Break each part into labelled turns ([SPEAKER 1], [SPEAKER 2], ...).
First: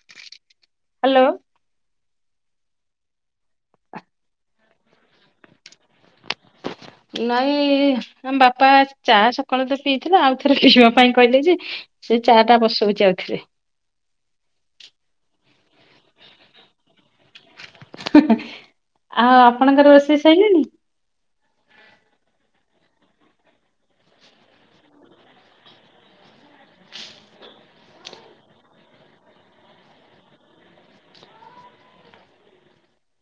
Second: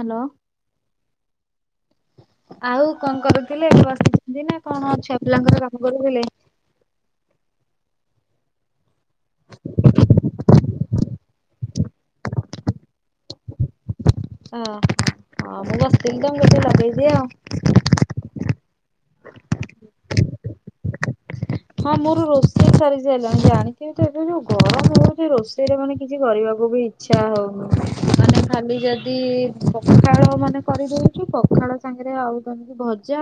[SPEAKER 1] Hello.
[SPEAKER 2] Hello.
[SPEAKER 1] ଆଉ କଁ କରୁଥିଲେ ବସିଛନ୍ତି ନାଁ କଣ ଛୁଆ ପିଲାଙ୍କର କାମ କରୁଥିଲେ?
[SPEAKER 2] ନାଇଁ ଆମ ବାପା ଚା ସକାଳୁ ତ ପିଇଥିଲେ ଆଉ ଥରେ ପିଇବା ପାଇଁ କହିଲେ ଯେ ସେ ଚାଟା ବସଉଚି ଆଉ ଥରେ।
[SPEAKER 1] ହଁ ହଁ ମୁଁ ବସିଥିଲି ତ ମୁଁ କନି ଟିକେ ଲଗେଇଦିଏ ଆଉ।
[SPEAKER 2] ଆଉ ଆପଣଙ୍କର ରୋଷେଇ ସଇଲାଣି।
[SPEAKER 1] [inaudible] ହଁ ମୋର ରୋଷେଇ ସରି ସାଇଲାଣି ଜାଣିଥିବି ତ ଏବେ ଯୋଉ ଗରମ ହଉଛି ରୋଷେଇରେ ମାନେ କିଛି କରିବାକୁ ବି ଇ ଇଚ୍ଛା ହଉ ମାନେ ଖାଲି ଯଦି ପଖାଳ ମାନେ କରିଦଉଛିୁ ପଖାଳ ସାଙ୍ଗରେ ଆଉ ତମେ କି ଭଜା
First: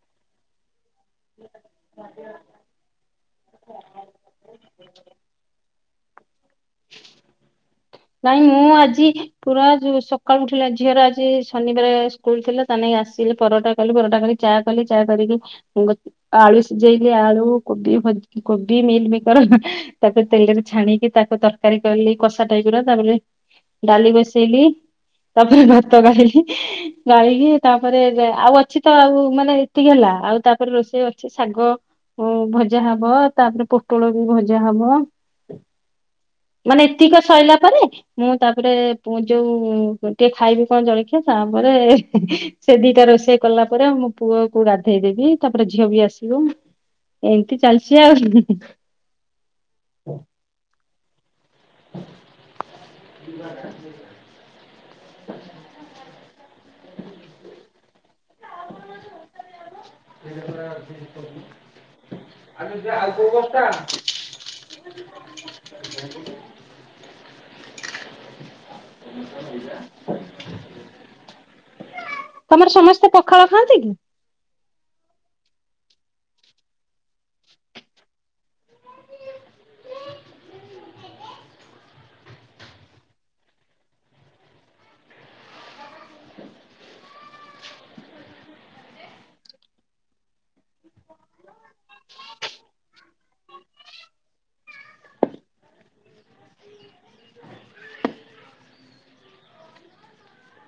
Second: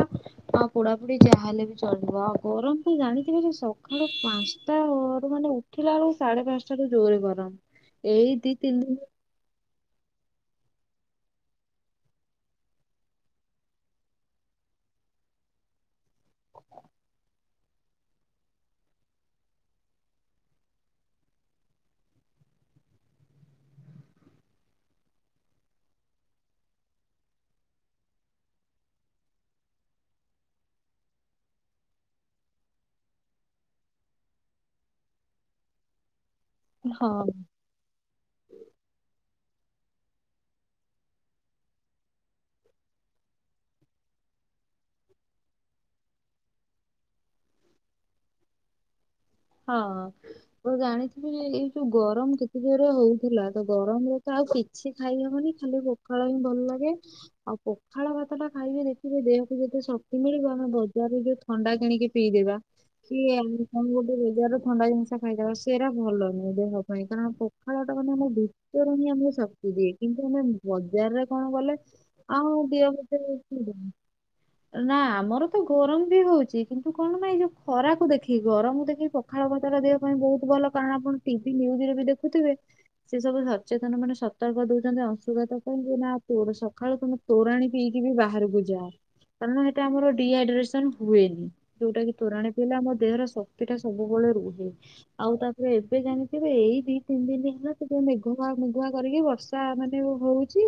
[SPEAKER 1] ଆଉ ପୋଡାପୁଡି ଯାହାଲେ ବି ଚଲିବ ଆଉ ଗରମ ତ ଜାଣିଥିବେ ଯେ ସକାଳୁ ପାନ୍ସା ଟା ଅରେ ମାନେ ଉଠିଲା ବେଳକୁ ସାଢେ ପାନ୍ସ ଟା ରୁ ଜୋରେ ଗରମ ଏଇ
[SPEAKER 2] ନାଇଁ
[SPEAKER 1] ଦି
[SPEAKER 2] ମୁଁ
[SPEAKER 1] ତିନି
[SPEAKER 2] ଆଜି
[SPEAKER 1] ଦିନ
[SPEAKER 2] ପୁରା ଯୋଉ ସକାଳୁ ଉଠିଲା ଝିଅର ଆଜି ଶନିବାର ସ୍କୁଲ ଥିଲା ତା ନାଗି ଆସିଲି ପରଟା କଲି ପରଟା କରି ଚା କଲି ଚା କରିକି ଉ ଗ ଆଳୁ ସିଝେଇଲି ଆଳୁ କୋବି ଭଯ କୋବି ମିଲମିକର ତାକୁ ତେଲରେ ଛାଣିକି ତାକୁ ତର୍ କାରୀ କଲି କଷା ଟାଇପ ର ତାପରେ ଡାଲି ବସେଇଲି। ତାପରେ ଭାତ ଗାଳିଲୀ। ଗାଳିକି ତାପରେ ଯା ଆଉ ଅଛି ତ ଆଉ ମାନେ ଏତିକି ହେଲା ଆଉ ତାପରେ ରୋଷେଇ ଅଛି ଶାଗ ଉଁ ଭଜା ହବ ତାପରେ ପୋଟଳ ବି ଭଜା ହବ। ମାନେ
[SPEAKER 1] ହଁ
[SPEAKER 2] ଏତିକ ସଇଲା ପରେ ମୁଁ ତାପରେ ପୁ ଯୋଉ ପ ଟିକେ ଖାଇବି କଣ ଜଳଖିଆ ତାପରେ ସେ ଦିଟା ରୋଷେଇ କଲା ପରେ ମୋ ପୁଅ କୁ ଗାଧେଇ ଦେବି ତାପରେ ଝିଅ ବି ଆସିବ। ଏମତି ଚାଲିଛି ଆଉ।
[SPEAKER 1] ହଁ ତ ଜାଣିଥିବେ ଯେ ଏଇ ଯୋଉ ଗରମ କେତେ ଜୋରେ ହଉଥିଲା ତ ଗରମରେ ଆଉ କିଛି ଖାଇହବନି ଖାଲି ପଖାଳ ହିଁ ଭଲ ଲାଗେ ଆଉ ପଖାଳ ଭାତ ଟା ଖାଇବା ଦେଖିବେ ଦେହକୁ ଯେତେ ଶକ୍ତି ମିଳିବ ଆମେ ବଜାରରେ ଯୋଉ ଥଣ୍ଡା କିଣିକି ପିଇଦେବା
[SPEAKER 2] [unintelligible]
[SPEAKER 1] କି ବଜାର ର ଥଣ୍ଡା ଜିନିଷ ଖାଇଦବା ସେଇଟା ଭଲ ନୁହେଁ ଦେହ ପାଇଁ କାରଣ ପଖାଳଟା ମାନେ ଆମ କୁ ହିଁ ଆମକୁ ଶକ୍ତି ଦିଏ କିନ୍ତୁ ଆମେ ବଜାରରେ କଣ କଲେ ଆଉ
[SPEAKER 2] ତମର
[SPEAKER 1] ଦେହ
[SPEAKER 2] ସମସ୍ତେ
[SPEAKER 1] ଭିତରେ
[SPEAKER 2] ପଖାଳ ଖାଆନ୍ତି କି
[SPEAKER 1] [unintelligible] ନା ଆମର ତ ଗରମ ବି ହୋଉଛି କିନ୍ତୁ କଣ ପାଇଁ ଯୋଉ ଖରାକୁ ଦେଖି ଗରମ କୁ ଦେଖିକି ପଖ ପଖାଳ କଂଶା ରେ ଦେହ ପାଇଁ ବହୁତ ଭଲ କାରଣ ଆପଣ ଟିଭି ନିଉଜରେ ବି ଦେଖୁଥିବେ ସେ ସବୁ ସଚେତନ ମାନେ ସତର୍କ ଦଉଛନ୍ତି ଅଂଶୁଘାତ ପାଇଁ କି ନା ତୋର ସକାଳୁ ତମେ ତୋରାଣି ପିଇକି ବି ବାହାରକୁ ଯା। କାରଣ ହେଟା ଆମର ଡିହାଇଡ୍ରେସନ ହୁଏନି ଯୋଉଟାକି ତୋରାଣି ପିଇଲେ ଆମ ଦେହର ଶକ୍ତିଟା ସବୁବେଳେ ରୁହେ। ଆଉ ତାପରେ ଏବେ ଜାଣିଥିବେ ଏଇ ଦି ତିନି ଦିନ ହେଲା ସେ ତ ମେଘୁଆ ମେଘୁଆ କରିକି ବର୍ଷି ର୍ଷା ମାନେ ହୋଉଛି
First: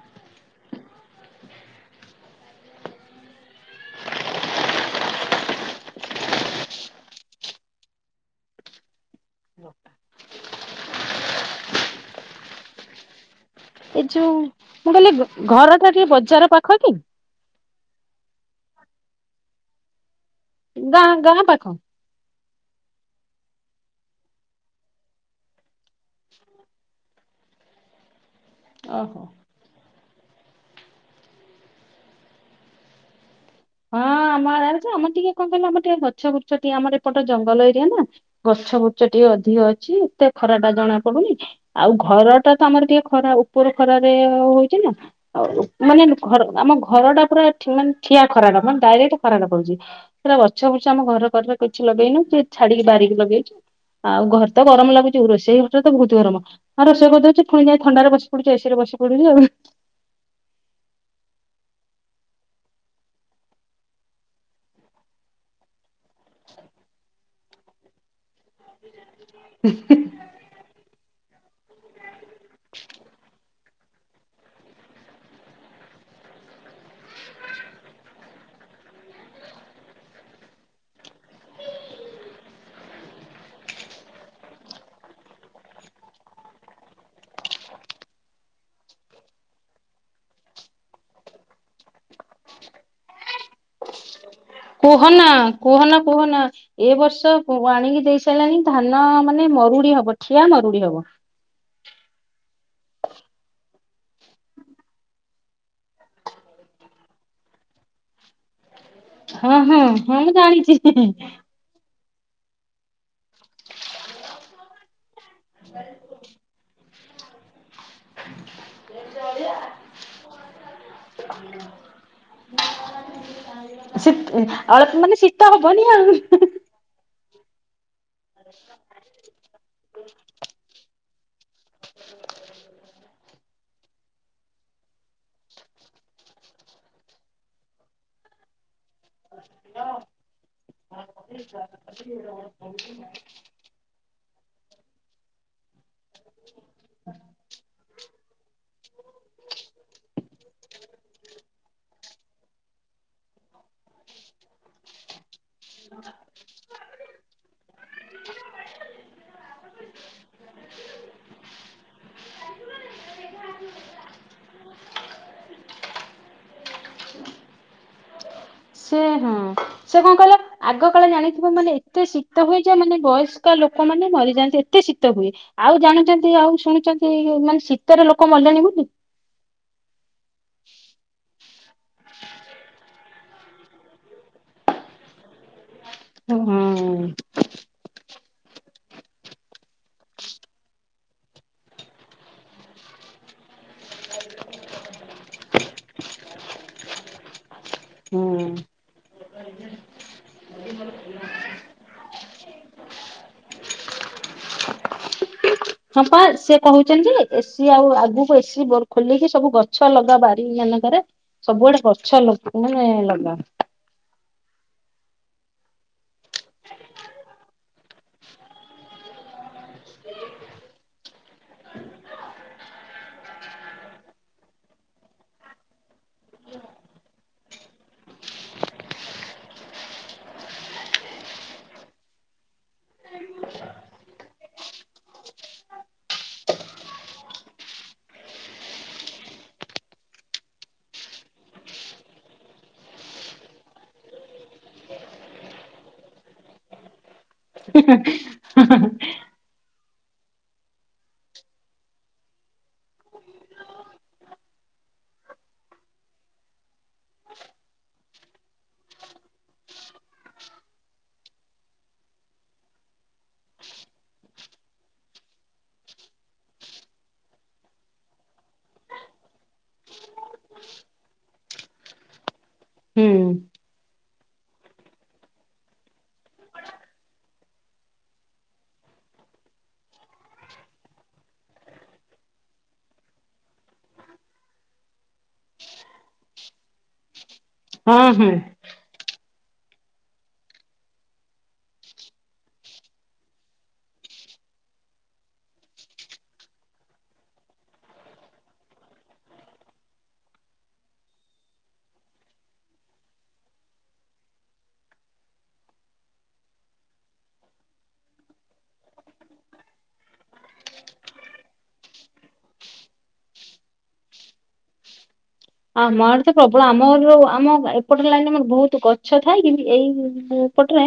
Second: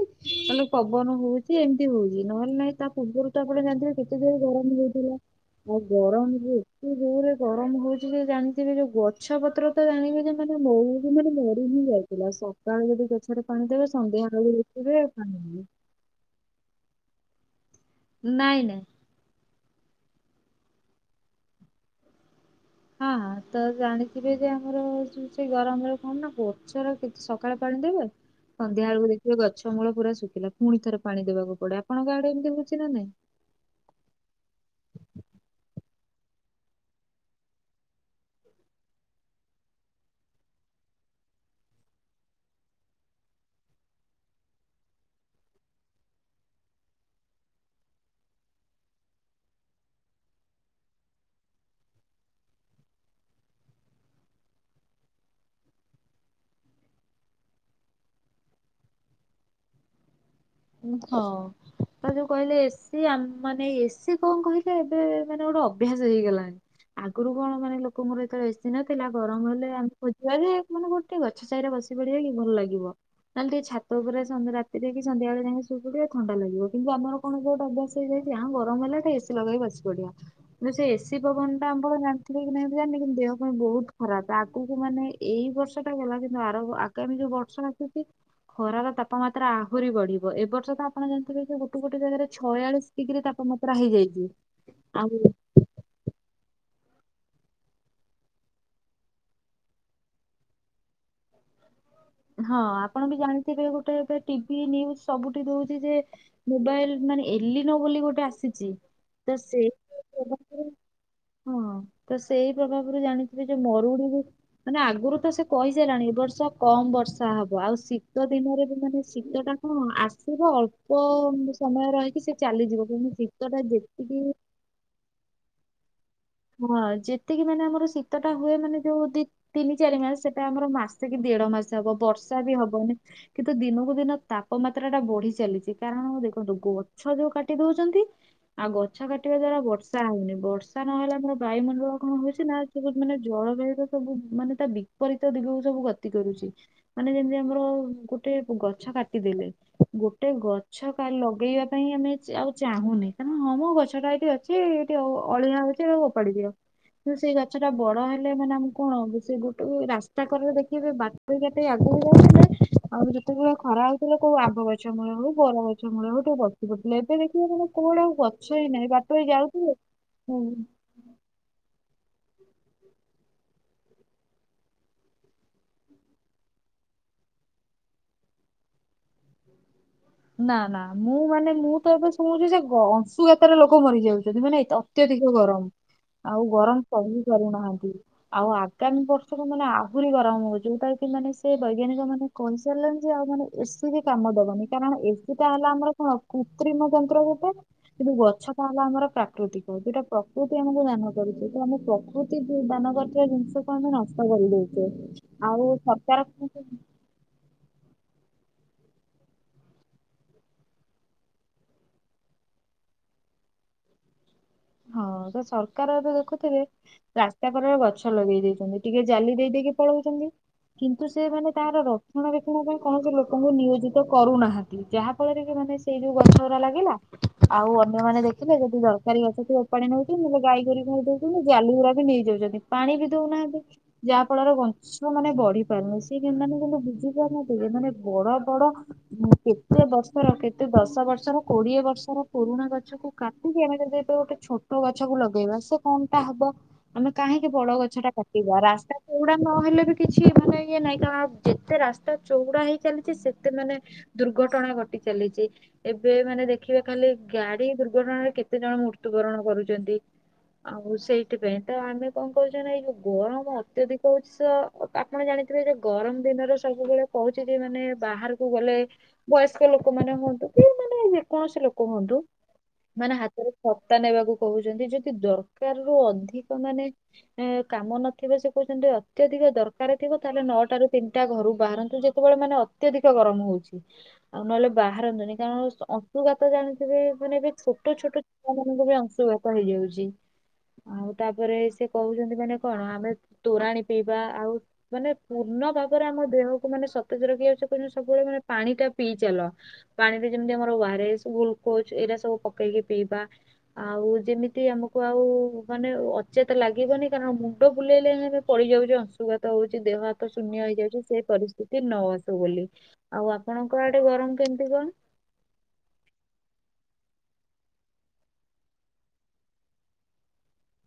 [SPEAKER 1] ମାନେ ପବନ ହଉଛି ଏମିତି ହୋଉଛି ନହେଲେ ନାଇଁ ତାପୂର୍ବରୁ ରୁ ଆପଣ ଜାଣିଥିବେ କେତେ ଯୋରେ ଗରମ ହଉଥିଲା ଆଉ ଗରମ ଯେ ଏତେ ଜୋରେ ଗରମ ହଉ ଚି ଯେ ଜାଣିଥିବେ ଯୋଉ ଗଛ ପତ୍ର ତ ଜାଣିବେ ଯେ ମାନେ ମଉଳି ମାନେ ମରିହିଁ ଯାଇଥିଲା ସ ସକାଳେ ଯଦି ଗଛରେ ପାଣିଦେବେ
[SPEAKER 2] ଏ
[SPEAKER 1] ସନ୍ଧ୍ୟା
[SPEAKER 2] ଯୋଉ
[SPEAKER 1] ବେଳେକୁ
[SPEAKER 2] ମୁଁ
[SPEAKER 1] ଦେଖିବେ ଆଉ
[SPEAKER 2] କହିଲି
[SPEAKER 1] ପାଣି
[SPEAKER 2] ଟା ଘର ଟିକେ ବଜାର ପାଖକି?
[SPEAKER 1] ନାଇଁ ନାଇଁ।
[SPEAKER 2] ଗାଁ ଗାଁ ପାଖ।
[SPEAKER 1] ହଁ ହଁ ତ ଜାଣିଥିବେ ଯେ ଆମର ଯୋଉ ସେ ଗରମରେ କଣ ନା ଗଛର କି ସକାଳେ ପାଣି ଦେଇବେ ସନ୍ଧ୍ୟାବଳକୁ
[SPEAKER 2] ଓହୋ।
[SPEAKER 1] ଦେଖୀବେ ଗଛମୂଳ ପୁରା ଶୁଖିଲା ପୁଣିଥରେ ପାଣି ଦେବାକୁ ପଡେ ଆପଣ ଆଡେ ଏମିତି ହଉଛି ନା ନାଇଁ।
[SPEAKER 2] ହଁ ଆମଆଡେ ରେଜେ ଆମର ଟିକେ କଣ କହିଲ ଆମର ଟିଏ ଗଛ ଫଛ ଟିଏ ଆମର ଏପଟେ ଜଙ୍ଗଲ ଏରିଆନା ଗଛ ବ୍ରୁଛ ଟିକେ ଅଧିକ ଅଛି ଏତେ ଖରାଟା ଜଣା ପଡୁନି। ଆଉ ଘରଟା ତମର ଟିକେ ଖରା ଉପର ଖରାରେ ହ ହ ହଉଚିନା। ଆଉ ମାନେ ଲୁ ଘର ଆମ ଘରଟା ପୁରା ଠିଁ ମାନ୍ ଠିଆ ଖରାଟା ମାନେ ଡାଇରେକ୍ଟ ଖରାଟା ପଡୁଚି। ପୁରା ଗଛ ବୃଛ ଆମ ଘର କଡରେ କିଛି ଲଗେଇନୁ କିଏ ଛାଡିକି ବାରିକି ଲଗେଇଚୁ। ଆଉ ଘର୍ ତ ଗରମ ଲାଗୁଚି ରୋଷେଇ ଘରଟା ତ ଭୋଉତୁ ଗରମ। ଆଉ ରୋଷେଇ କରିଦଉଚି ଫୁଣି ଯାଇଁ ଥଣ୍ଡାରେ ବସି ପଡୁଚି ଏ ସି ରେ ବସି ପଡୁଚି ଆଉ।
[SPEAKER 1] ଉଁ ହଁ। ଆପଣ ଯୋଉ କହିଲେ ଏ ସିି ଆମ୍ ମାନେ ଏ ସି କଁ କହିଲେ ଏବେ ମାନେ ଗୋଟେ ଅଭ୍ୟାସ ହେଇଗଲାଣି। ଆଗୁରୁ କଣ ମାନେ ଲୋକଙ୍କର ଯେତେବେଳେ ଏ ସି ନଥିଲା ଗରମ ହେଲେ ଆମ୍ [unintelligible] ଯାହା ବି ହେଲେ ମାନେ ଗୋଟେ ଗଛ ଛାଇରେ ବସି ପଡିବା କି ଭଲ ଲାଗିବ। ନହେଲେ ଟିକେ ଛାତ ଉପରେ ସନ୍ଧ୍ ରାତିରେ କି ସନ୍ଧ୍ୟାବେଳେ ଯାଇଁକି ଶୋଇ ପଡିବା ଥଣ୍ଡା ଲାଗିବ କିନ୍ତୁ ଆମର କଣ ଯେ ଗୋଟେ ଅଭ୍ୟାସ ହେଇଯାଇଛି ଯା ମ ଗରମ ହେଲେ ଗୋଟେ ଏ ସି ଲଗେଇକି ବସି ପଡିଆ। କିନ୍ତ ସେ ଏ ସି ପଭନଟା ଆଁପଣ ଜାଣିଥିବେ କି ନାହିଁ ମୁଁ ତା ଜାଣିନି କିନ୍ତୁ ଦେହ ପାଇଁ ବୋହୁତ ଖରାପ ଆଗୁକୁ ମାନେ ଏଇ ବର୍ଷଟା ଗଲା କିନ୍ତୁ ଆର ଗ ଆଗାମୀ ଯୋଉ ବର୍ଷା ଆସୁଚି ଖରାର ତାପମାତ୍ରା ଆହୁରି ବଢି ବ ଏ ବର୍ଷ ତ ଆପଣ ଜାଣିଥିବେ ଯେ ଗୋଟେ ଗୋଟେ ଜାଗାରେ ଛୟାଳିଶ ଡିଗ୍ରୀ ତାପମାତ୍ରା ହେଇଯାଇଚି।
[SPEAKER 2] କୁହନା କୁହନା କୁହନା। ଏ ବର୍ଷ ୱ ୱାଣିଙ୍ଗି ଦେଇ ସାଇଲାଣି ଧାନ ମାନେ ମରୁଡି ହବ ଠିଆ ମରୁଡି ହବ।
[SPEAKER 1] ହଁ ଆପଣ ବି ଜାଣିଥିବେ ଗୋଟେ ଏବେ ଟିଭି ନ୍ୟୁଜ୍ ସବୁଠି ଦଉଛି ଯେ ମୋବାଇଲ୍ ମାନେ ଏଲିନୋ ବୋଲି ଗୋଟେ ଆସିଚି।
[SPEAKER 2] ହଁ ହଁ ହଁ ମୁଁ ଜାଣିଚି ହିଁ ହିଁ।
[SPEAKER 1] ହଁ ତ ସେଇ ପ୍ରଭାବରୁ ଜାଣିଥିବେ ଯେ ମରୁଡିରୁ ମାନେ ଆଗୁରୁ ତ ସେ କହି ସାଇଲାଣି ଏ ବର୍ଷ କମ୍ ବର୍ଷା ହବ ଆଉ ଶୀ ଶୀତ ଦିନରେ ବି ମାନେ ଶୀତଟା କଁ ଆସିବ ଅଳ୍ପ ଉଁ ସମୟ ରହିକି ସେ ଚାଲିଯିବ କିନ୍ତୁ ଶୀ ତଟା ଯେତି
[SPEAKER 2] ଶୀତ୍ ଉଁ ଅଳପ୍ ମାନେ ଶୀ ତା ଭଲିଆ ଆଉ ଉଁ ହୁଁ ହୁଁ।
[SPEAKER 1] ହଁ ଯେତିକି ମାନେ ଆମର ଶୀତଟା ହୁଏ ମାନେ ଯୋଉ ଦି ତିନି ଚାରି ମାସ ସେଟା ଆମର ମାସେ କି ଦେଢ ମାସେ ହବ ବର୍ଷା ବି ହବନି। କିନ୍ତୁ ଦିନକୁ ଦିନ ତାପମାତ୍ରାଟା ବଢି ଚାଲିଛି କାରଣ ଦେଖନ୍ତୁ ଗଛ ଯୋଉ କାଟି ଦଉଛନ୍ତି ଆଉ ଗଛ କାଟିବା ଦ୍ଵାରା ବର୍ଷା ହଉନି ବର୍ଷା ନହେଲେ ଆମର ବାୟୁମଣ୍ଡଳ କଁ ହଉଛି ନା ସବୁ ମାନେ ଜ ଳ ବାୟତ ସବୁ ମାନେ ତା ବିପରୀତ ଦିଗକୁ ସବୁ ଗତି କରୁଛି। ମାନେ ଯେନ୍ତି ଆମର ଗୋଟେ ଗଛ କାଟିଦେଲେ ଗୋଟେ ଗଛ କା ଲଗେଇବା ପାଇଁ ଆମେ ଚେ ଆଉ ଚାହୁଁନେ କାରଣ ହଁ ମ ଗଛଟା ଏଇଠି ଅଛି ଏଇଠି ଅ ଅଳିଆ ହଉଛି ସବୁ ଓପାଡି ଦିଅ। ହଁ ସେଇ ଗ ଛଟା ବଡ ହେଲେ ମାନେ ଆମୁକୁ କଣ ବ ସେ ଗୋଟେ ରାସ୍ତା କରରେ ଦେଖିବେ ବାଟୁକୁ କାଟେଇ ଆଗୁକୁ ଗଢିଥିଲେ ଆହୁରି ଯେତେବେଳେ ଖରା ହଉଥିଲା କୋଉ ଆମ୍ବ ଗଛ ମୂଳେ ହଉ ବର ଗଛ ମୂଳେ ହଉ ଟିକେ ବ [unintelligible] ନାଇଁ ତ ଦେଖିବା କାମ କୁଆଡେ ଆଉ ଜ
[SPEAKER 2] ସେ ହଁ ସେ କଁ କହିଲେ ଆ ଗ କାଳରେ ଜାଣିଥିବ ମାନେ ଏତେ ଶୀତ ହୁଏ ଯେ ମାନେ ବୟସ୍କା ଲୋକମାନେ ମରିଯାଆନ୍ତି ଏତେ ଶୀତ ହୁଏ। ଆଉ ଜାଣୁଛନ୍ତି ଆଉ ଶୁଣୁଛନ୍ତି ମାନେ ଶୀତରେ ଲୋକ ମଲେଣି ବୋଲି।
[SPEAKER 1] ନା ନା ମୁଁ ମାନେ ମୁଁ ତ ଏବେ ଶୁଣୁଛି ସେ ଗ ଅଂଶୁଘାତରେ ଲୋକ ମରିଯାଉଛନ୍ତି ମାନେ ଏତ୍ ଅତ୍ୟଧିକ ଗରମ।
[SPEAKER 2] ହୁଁ
[SPEAKER 1] ଆଉ ଗରମ ସହି ପାରୁନାହାନ୍ତି। ଆଉ ଆଗାମୀ ବର୍ଷେରେ ମାନେ ଆହୁରି ଗରମ ହବ ଯୋଉତା କି ମାନେ ସେ ବୈଜ୍ଞାନିକମାନେ କହି ସାରଲେଣି ଯେ ଆଉ ମାନେ ଏ ସି ବି କାମ ଦବନି। କାରଣ ଏଠି ତ ହେଲା ଆମର କଣ କୃତ୍ରିମ ଯନ୍ତ୍ର ଗଟେ କିନ୍ତୁ
[SPEAKER 2] ହୁଁ।
[SPEAKER 1] ଗଛ ଟା ହେଲା ଆମର ପ୍ରାକୃତିକ ଯୋଉଟା ପ୍ରକୃତି ଆମକୁ ଦାନ କରୁଛି ତ ଆମ ପ୍ରକୃତି ଦାନ କରିୁଥିବା ଜିନିଷ ମେ ନାସ୍ଟ କରିଦୋଉଛୁ।
[SPEAKER 2] ହଁ ପା ସେ କୋହୁଚନ୍ତି। ଏସିି ଆଉ ଆଗକୁ ଏସି ଖୋଲିକି ସବୁ ଗଛ ଲଗବାରି ମାନଙ୍କରେ। ସବୁଆଡେ ଗଛ ଲଗ ମାନେ ଲଗା
[SPEAKER 1] ହଁ ତ ସରକାର ଏବେ ଦେଖୁଥିବେ ରାସ୍ତା ପରେ ଗଛ ଲଗେଇ ଦେଇେଇଛନ୍ତି ଟିକେ ଜାଲି ଦେଇ ଦେଇେଇକି ପଳୋଉଛନ୍ତି କିନ୍ତୁ ସେମାନୋନ ତାର ରକ୍ଷଣା ବ୍ୟକ୍ଷଣ ପାଇଁ କୈାଣସି ଓହୋ ନିୟୋଜିତ କରୁନାହାନ୍ତି ଯାହା ଫଳରେ କି ମାନେ ସେଇ ଯୋଉ ଗଛ ଉରା ଲାଗିଲା ଆଉ ଅନ୍ୟମାନୋନେ ଦେଖିଲେ ଯଦି ଦରକାରୀ ଗଛ ପାଣି ନେଉଛି ନହେଲେ ଗାଈ ଗୋରି ଘ ଦଉଛନ୍ତି ଜାଲଗୁୁରା ବି ନେଇଯାଉଛନ୍ତି ପାଣି ବି ଦଉନାହାନ୍ତି। ଯାହା ଫଳରେ ବଞ୍ଚ୍ ଛ ମାନେ ବଢିରୁନି ସେ ମାନେ କିନ୍ତୁ ବୁଝି ପାରୁନାନ୍ତି ଏମାନେ ବଡ ବଡ କେତେ ବର୍ଷର କେତେ ଦଶ ବର୍ଷର କୋଡିଏ ବର୍ଷର ପୁରୁଣା ଗଛକୁ କାଟିକି ଆମେ ଯଦି ଗୋଟେ ଛୋଟ ଗଛକୁୁ ଲଗେଇବା ସେ କଣ ଟା ହବ ଆମେ କାହିଁକି ବଡ ଗଛ ଟା କା ରାସ୍ତା ଚଉଡା ନହେଲେ ବି କିଛି ମାନେ ଇଏ ନାହିଁ କାରଣ ଯେତେ ରାସ୍ତା ଚଉଡା ହେଇ ଚାାଲିଛି ସେ ଏତେ ମାନେ ଦୁର୍ଘଟଣା ଘଟି ଚାଲିଛି। ଏବେ ମାନେ ଦେଖିବେ ଖାଲି ଗାଡି ଦୁର୍ଘଟଣାରେ କେତେ ଜଣ ମୃତ୍ୟୁବରଣ କରୁଚନ୍ତି। ଆଉ ସେଇଥିପାଇଁ ତ ଆମେ କଣ କରୁଛେ ନା ଏଇ ଯୋଉ ଗରମ ଅତ୍ୟଧିକ ହୋଉଛି ସ ଆପଣ ଜାଣିଥିବେ ଯେ ଗରମ ଦିନରେ ସବୁବେଳେ କହୁଛି ଯେ ମାନେ ବାହାରକୁ ଗଲେ ବୟସ୍କ ଲୋକମାନୋନେ ହୁଅନ୍ତୁ କି ମାନେ ଯେକୌଣସି ଲୋକ ହୁଅନ୍ତୁ
[SPEAKER 2] ହୁଁ
[SPEAKER 1] ମାନେ ହାତରେ ସତ୍ତା ନେବାକୁ କୋହୁଛନ୍ତି ଯଦି ଦର୍କାର୍ ରୁ ଅଧିକ ମାନେ କାମ ନଥିବ ସେ କୋହୁଛନ୍ତି ଅତ୍ୟଧିକ ଦରକାର ଥିବ ତାହେଲେ ନଅଟା ରୁ ତିନିଟା ଘରୁ ବାହାରନ୍ତୁ ଯେ ସେତେବେଳେ ମାନେ ଅତ୍ୟଧିକ ଗରମ ହୋଉଛି। ଆଉ ନହେଲେ ବାହାରନ୍ତୁନି କାରଣ ଅଂଶୁଘାତ ଜାଣିଥିବେ ମାନେ ଏବେ ଛୋଟ
[SPEAKER 2] ହଁ
[SPEAKER 1] ଛୋଟ
[SPEAKER 2] ହଁ
[SPEAKER 1] ମାନଙ୍କୁ ବି ଅଂଶୁଘାତ ହେଇଯାଉଛି। ଆଉ ତାପରେ ସେ କୋହୁଛନ୍ତି ମାନେ କଣ ଆମେ ତୋରାଣ ପିଇବା ଆଉ ମାନେ ପୂର୍ଣ୍ଣ ଭାବରେ ଆମ ଦେହକୁ ମାନେ ସତେଜ ରଖିବା ସେ କୋଛ ସବୁବେଳେ ମାନେ ପାଣି ଟା ପିଇଚାଲ। ପାଣିରେ ଯେମିତି ଆମର ୱାରସ୍ ଗ୍ଲୁକୋଜ୍ ଏଇରା ସବୁ ପକେଇକି ପିଇବା। ଆଉ ଯେମିତି ଆମକୁ ଆଉ ମାନେ ଅଚେତା ଲାଗିବନି କାରଣ ମୁଣ୍ଡ ବୁଲେଇଲେ ଆ ପଡିଯାଉଛି ଅଂଶୁଘାତ ହୋଉଛି ଦେହ ହାତ ଶୂନ୍ୟ ହେଇଯାଉଛି ସେ ପରିସ୍ଥିତି ନ ଆସୁ ବୋଲି। ଆଉ ଆପଣଙ୍କ ଆଡେ ଗରମ କେମିତି କଣ୍।
[SPEAKER 2] ଆମ ଆଡେ ତ ପ୍ରୋବଳ ଆମ ଆମ ଏପଟରେ ଲାଇନ୍ ଆମର ବୋହୁତ୍ ଗଛ ଥାଏ ଏଇ ଏପଟରେ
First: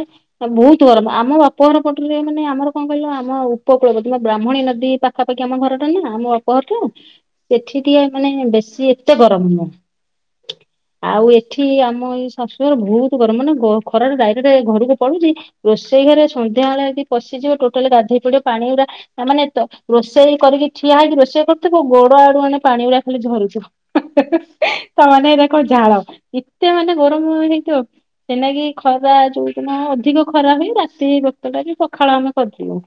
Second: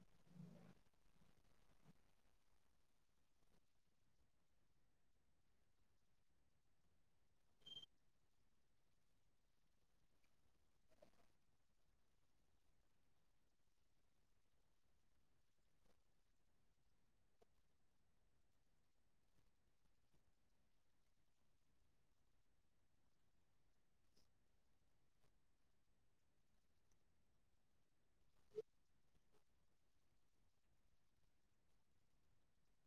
[SPEAKER 2] ବୋହୁତ୍ ଗରମ୍ ଆମ ବାପଘର ପଟରେ ମାନେ ଆମର କଣ କହିଲ ଆମ ଉପକୁଳବତୀ ବ୍ରାହ୍ମଣୀ ନଦୀ ପା ପାଖାପାଖି ଆମ ଘରଟା ନା ଆମ ଅପହର ଟ ସେଠି ଟିକେ ମାନେ ବେଶୀ ଏତେ ଗରମ ହୁ ହୁଁ। ଆଉ ଏଠି ଆମ ଏଇ ଶାଶୁ ଘର ବହୁତ ଗରମ ମାନେ ଖରଟ ଡାଇରେକ୍ଟ ଘରକୁ ପଡୁଚି। ରୋଷେଇ ଘରେ ସନ୍ଧ୍ୟାବେେଳେ ଯଦି ପଶିଯିବ ଟୋଟାଲି ଗାଧୋଇ ପଡିବ ପାଣି ଗୁଡା ମାନେ ତ ରୋଷେଇ କରିକି ଠିଆ ହେଇକି ରୋଷେଇ କରୁଥିବ ଗୋଡ ଆଡୁ ମାନେ ପାଣି ଗୁରା ଖାଲି ଝରୁଥିବ। ତା ମାନେ ଏରାକ ଝାଳ ଏତେ ମାନେ ଗରମ ହେଇଥିବ। ସେଇନାଗି ଖରା ଯୋଉଦିନ ଅଧିକ ଖରା ହୁଏ ରାତି ବକ୍ତଟା ବି ପଖାଳ ଆମେ କରିିବୁ।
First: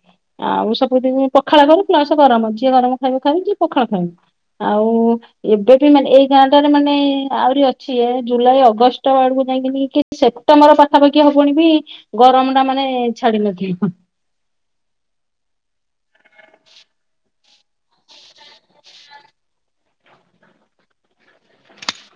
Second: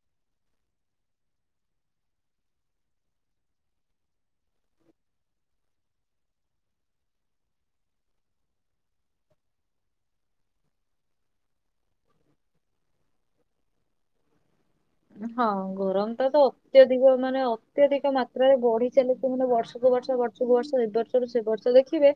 [SPEAKER 2] ଆଉ ସବୁଦିନ ପଖାଳ କରୁ ପ୍ଲସ୍ ଗରମ। ଯିଏ ଗରମ ଖାଇବ ଖାଇବ ଯିଏ ପଖାଳ ଖାଇବ। ଆଉ ଏବେ ଠୁ ଏମାନେ ଏଇ ଗାଁ ଟାରେ ମାନେ ଆହୁରି ଅଛି ଜୁଲାଇ ଅଗଷ୍ଟ ବେଳକୁ ଯାଇକି କି ସେ ଅମର ପାଖାପାଖିଆ ହବଣି ବି ଗରମ୍ ଟା ମାନେ ଛାଡି ନଥିବ।
[SPEAKER 1] ହଁ ଗରମ ତ ତ ଅତ୍ୟଧିକ ମାନେ ଅତ୍ୟଧିକ ମାତ୍ରାରେ ବଢି ଚାଲିଛି ମାନେ ବର୍ଷକୁ ବର୍ଷ। ସବୁ ବର୍ଷ ଏ ବର୍ଷରୁ ସେ ବର୍ଷ ଦେଖିବେ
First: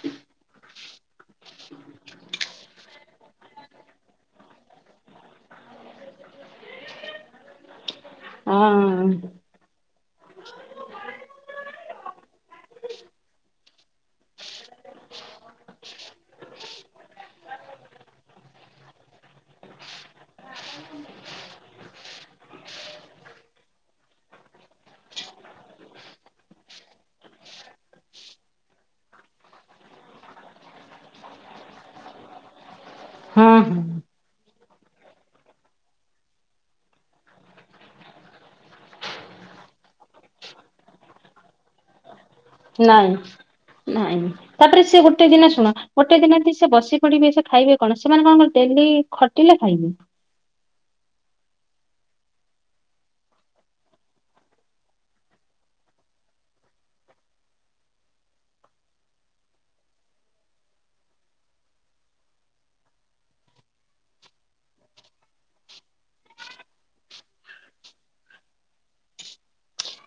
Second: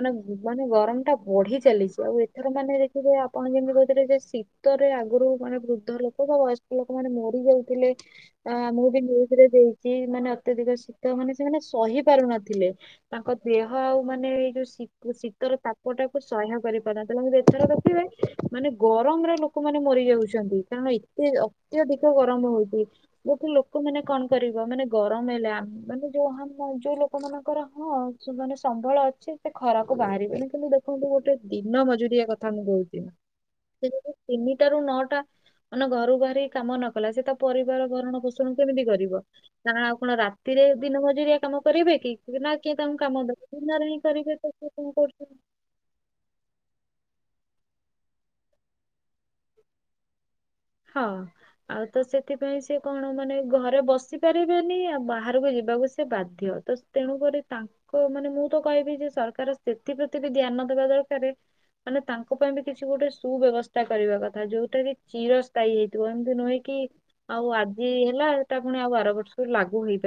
[SPEAKER 1] ମାନେ ମାନେ ଗରମ ଟା ବଢି ଚାଲିଛି ଆଉ ର ମାନେ ଦେଖିବେ ଆପଣ ଯେମିତି କହିଥିଲେ ଯେ ଶୀତରେ ଆଗରୁ ମାନେ ବୃଦ୍ଧ ଲୋକ ବା ବୟସ୍କ ଲୋକ ଲୋକମାନେ ମରି ଯାଉଥିଲେ। ଅ ମୁଁ ବି
[SPEAKER 2] ହଁ
[SPEAKER 1] [unintelligible] ଦେଇ ସିଏ ମାନେ ଅତ୍ୟଧିକ ଶୀତ ମାନେ ସେମାନେ ସହି ପାରୁନଥିଲେ। ତାଙ୍କ ଦେହ ଆଉ ମାନେ ଏଇ ଯୋଉ ଶି ସିପୁ ଶୀତର ତାପଟାକୁ ସହ୍ୟ କରିପାରୁନା। ତାଲେ ଏଥର ଦେଖିବେ ମାନେ ଗରମରେ ଲୋକ ମାନେ ମରି ଯାଉଛନ୍ତି କାରଣ ଏତେ ଅତ୍ୟଧିକ ଗରମ ହଉଛି। ଜୋ ଲୋକ ମାନେ କଣ କରିବ ମାନେ ଗରମ ହେଲେ ମାନେ ଯୋଉ [unintelligible] ଯୋଉ ଲୋକ ମାନଙ୍କର ହଁ। ସେମାନେ ସମ୍ବଳ ଅଛି ସେ ଖରାକୁ ବାହାରିବେନି। କିନ୍ତୁ ଦେଖନ୍ତୁ ଗୋଟେ ଦିନ ମଜୁରିଆ କଥା ମୁଁ କହୁଛି ନା। ସେ
[SPEAKER 2] ହଁ
[SPEAKER 1] ତିନିଟା ରୁ ନଅଟା ମାନେ ଘରୁ ବାହାରି କାମ ନ କଲା ସେ ତା ପରିବାର ଭରଣ ପୋଷଣ କେମିତି କରିବ। କଣ ଆଉ କଣ ରାତିରେ ଦିନ ମଜୁରିଆ କାମ କରିବେ କି? ନା କିଏ ତାଙ୍କୁ
[SPEAKER 2] ନାଇଁ
[SPEAKER 1] କାମ ଦବ। ଦିନରେ ହିଁ
[SPEAKER 2] ନାଇଁ
[SPEAKER 1] କରିବେ ତ କିଏ
[SPEAKER 2] ତାପରେ
[SPEAKER 1] କଣ
[SPEAKER 2] ସେ ଗୋଟେ
[SPEAKER 1] କରୁଛନ୍ତି।
[SPEAKER 2] ଦିନ ଶୁଣ ଗୋଟେ ଦିନ ଦି ସେ ବସି ପଡିବେ ସେ ଖାଇବେ କଣ। ସେମାନେ କଣଙ୍କର ଡେଲି ଖଟିଲେ ଖାଇବେ।
[SPEAKER 1] ହଁ। ଆଉ ତ ସେଥିପାଇଁ ସେ କଣ ମାନେ ଘରେ ବସି ପାରିବେନି ଆଉ ବାହାରକୁ ଯିବାକୁ ସେ ବାଧ୍ୟ। ତ ତେଣୁକରି ତାଙ୍କ ମାନେ ମୁଁ ତ କହିବି ଯେ ସରକାର ସେଥିପ୍ରତି ବି ଧ୍ୟାନ ଦେବା ଦରକାର। ମାନେ ତାଙ୍କ ପାଇଁ ବି କିଛି ଗୋଟେ ସୁବ୍ୟବସ୍ଥା କରିବା କଥା। ଯୋଉଟା କି ଚିର ଟାଇ ହେଇଥିବ ଏମିତି ନୁହେଁ କି ଆଉ ଆଜି ହେଲା ସେଟା ପୁଣି ଆଉ ବାର ବର୍ଷ ଲାଗୁ ହେଇଥି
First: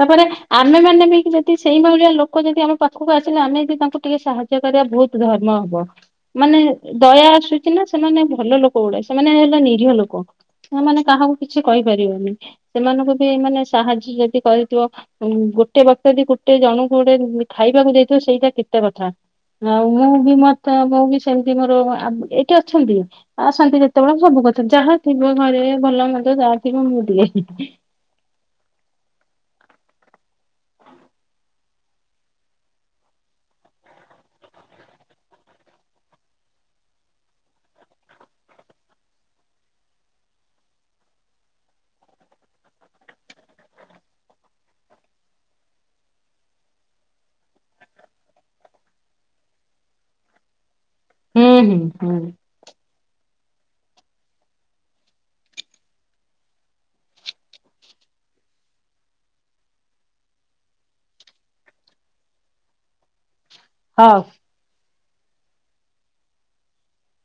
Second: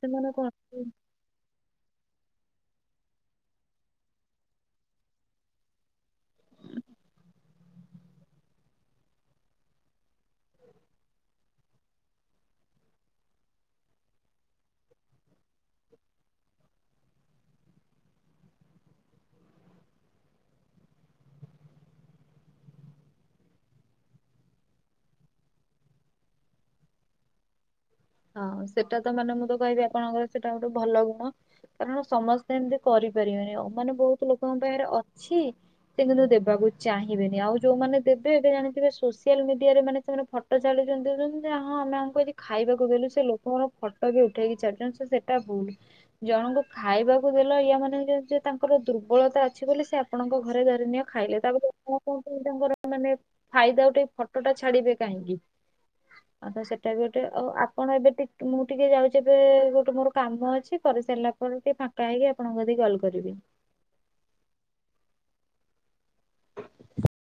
[SPEAKER 2] ତାପରେ ଆମେ ମାନେ ବି [unintelligible] ସେଇ ଭଳିଆ ଲୋକ ଯଦି ଆମ ପାଖକୁ ଆସିଲେ ଆମେ ଯଦି ତାଙ୍କୁ ଟିକେ ସାହାଯ୍ୟ କରିବା ବହୁତ ଧର୍ମ ହବ। ମାନେ ଦୟା ଆସୁଛି ନା ସେମାନେ ଭଲ ଲୋକ ଗୁଡା। ସେମାନେ ହେଲା ନିରୀହ ଲୋକ। ସେ ମାନେ କାହାକୁ କିଛି କହିପାରିବନି। ସେମାନଙ୍କୁ ବି ମାନେ ସାହାଯ୍ୟ ଯଦି କ ଗୋଟେ ବକ୍ତ ବି ଗୋଟେ ଜଣଙ୍କୁ ଗୋଟେ ଖାଇବାକୁ ଦେଇଥିବ ସେଇଟା କେତେ କଥା। ଆଉ ମୁଁ ବି ମତେ ମୁଁ ବି ସେମିତି ମୋର ଏଇଠି ଅଛନ୍ତି। ଆସନ୍ତି ଯେତେବେଳେ ସବୁ କଥା ଯାହା ଥିବ ଘରେ ଭଲ ମନ୍ଦ ଯାହା ଥିବ ମୁଁ ଦିଏ।
[SPEAKER 1] ହଁ ସେଟା ତ ମାନେ ମୁଁ ତ କହିବି ଆପଣଙ୍କର ସେଇଟା ଗୋଟେ ଭଲ ଗୁଣ। କାରଣ ସମସ୍ତେ ଏମିତି କରି ପାରିବେନି ଆଉ ମାନ ବହୁତ ଲୋକଙ୍କ ପାଖରେ ଅଛି। କିନ୍ତୁ ଦେବାକୁ ଚାହିଁବେନି। ଆଉ ଯୋଉମାନେ ଦେବେ ଏବେ ଜାଣିଥିବେ ସୋସିଆଲ ମିଡିଆରେ ମାନେ ସେମାନେ ଫଟ୍ ଚାଲିଛନ୍ତିିଁ [unintelligible] ହଁ ଆମେ ଆଙ୍କୁ ଖାଇବାକୁ ଦେଲୁ ସେ ଲୋକଙ୍କର ଫଟୋ ବି ଉଠେଇକି ଚାଡିଲ ସେଟା ଭୁଲ। ଜଣଙ୍କୁ ଖାଇବାକୁ ଦେଲ ୟା ମାନେ ଯ ତାଙ୍କର ଦୁର୍ବଳତା ଅଛି ବୋଲି ସେ ଆପଣଙ୍କ ଘରେ ଧରିନୀୟ ଖାଇଲେ।
[SPEAKER 2] ହୁଁ
[SPEAKER 1] ତାପରେ
[SPEAKER 2] ହୁଁ
[SPEAKER 1] କଣ କ
[SPEAKER 2] ହୁଁ
[SPEAKER 1] ତାଙ୍କର ମାନେ ଫାଇଦା ଗୋଟେ ଫଟୋଟା ଛାଡିବେ କାହିଁକି। ଆ ତ ସେଟା ବି ଗୋଟେ ଆଉ ଆ କଣ ଏବେ ଟି ମୁଁ ଟିକେ ଯାଉଛି ଏବେ ଗୋଟେ ମୋର କାମ ଅଛି। କରି ସାରା ପରେ ଟିକେ ଫା କାହିଁକି ଆପଣଙ୍କୁ କାଟିକି କଲ୍ କରିବି।
[SPEAKER 2] ହଁ।
[SPEAKER 1] [inaudible]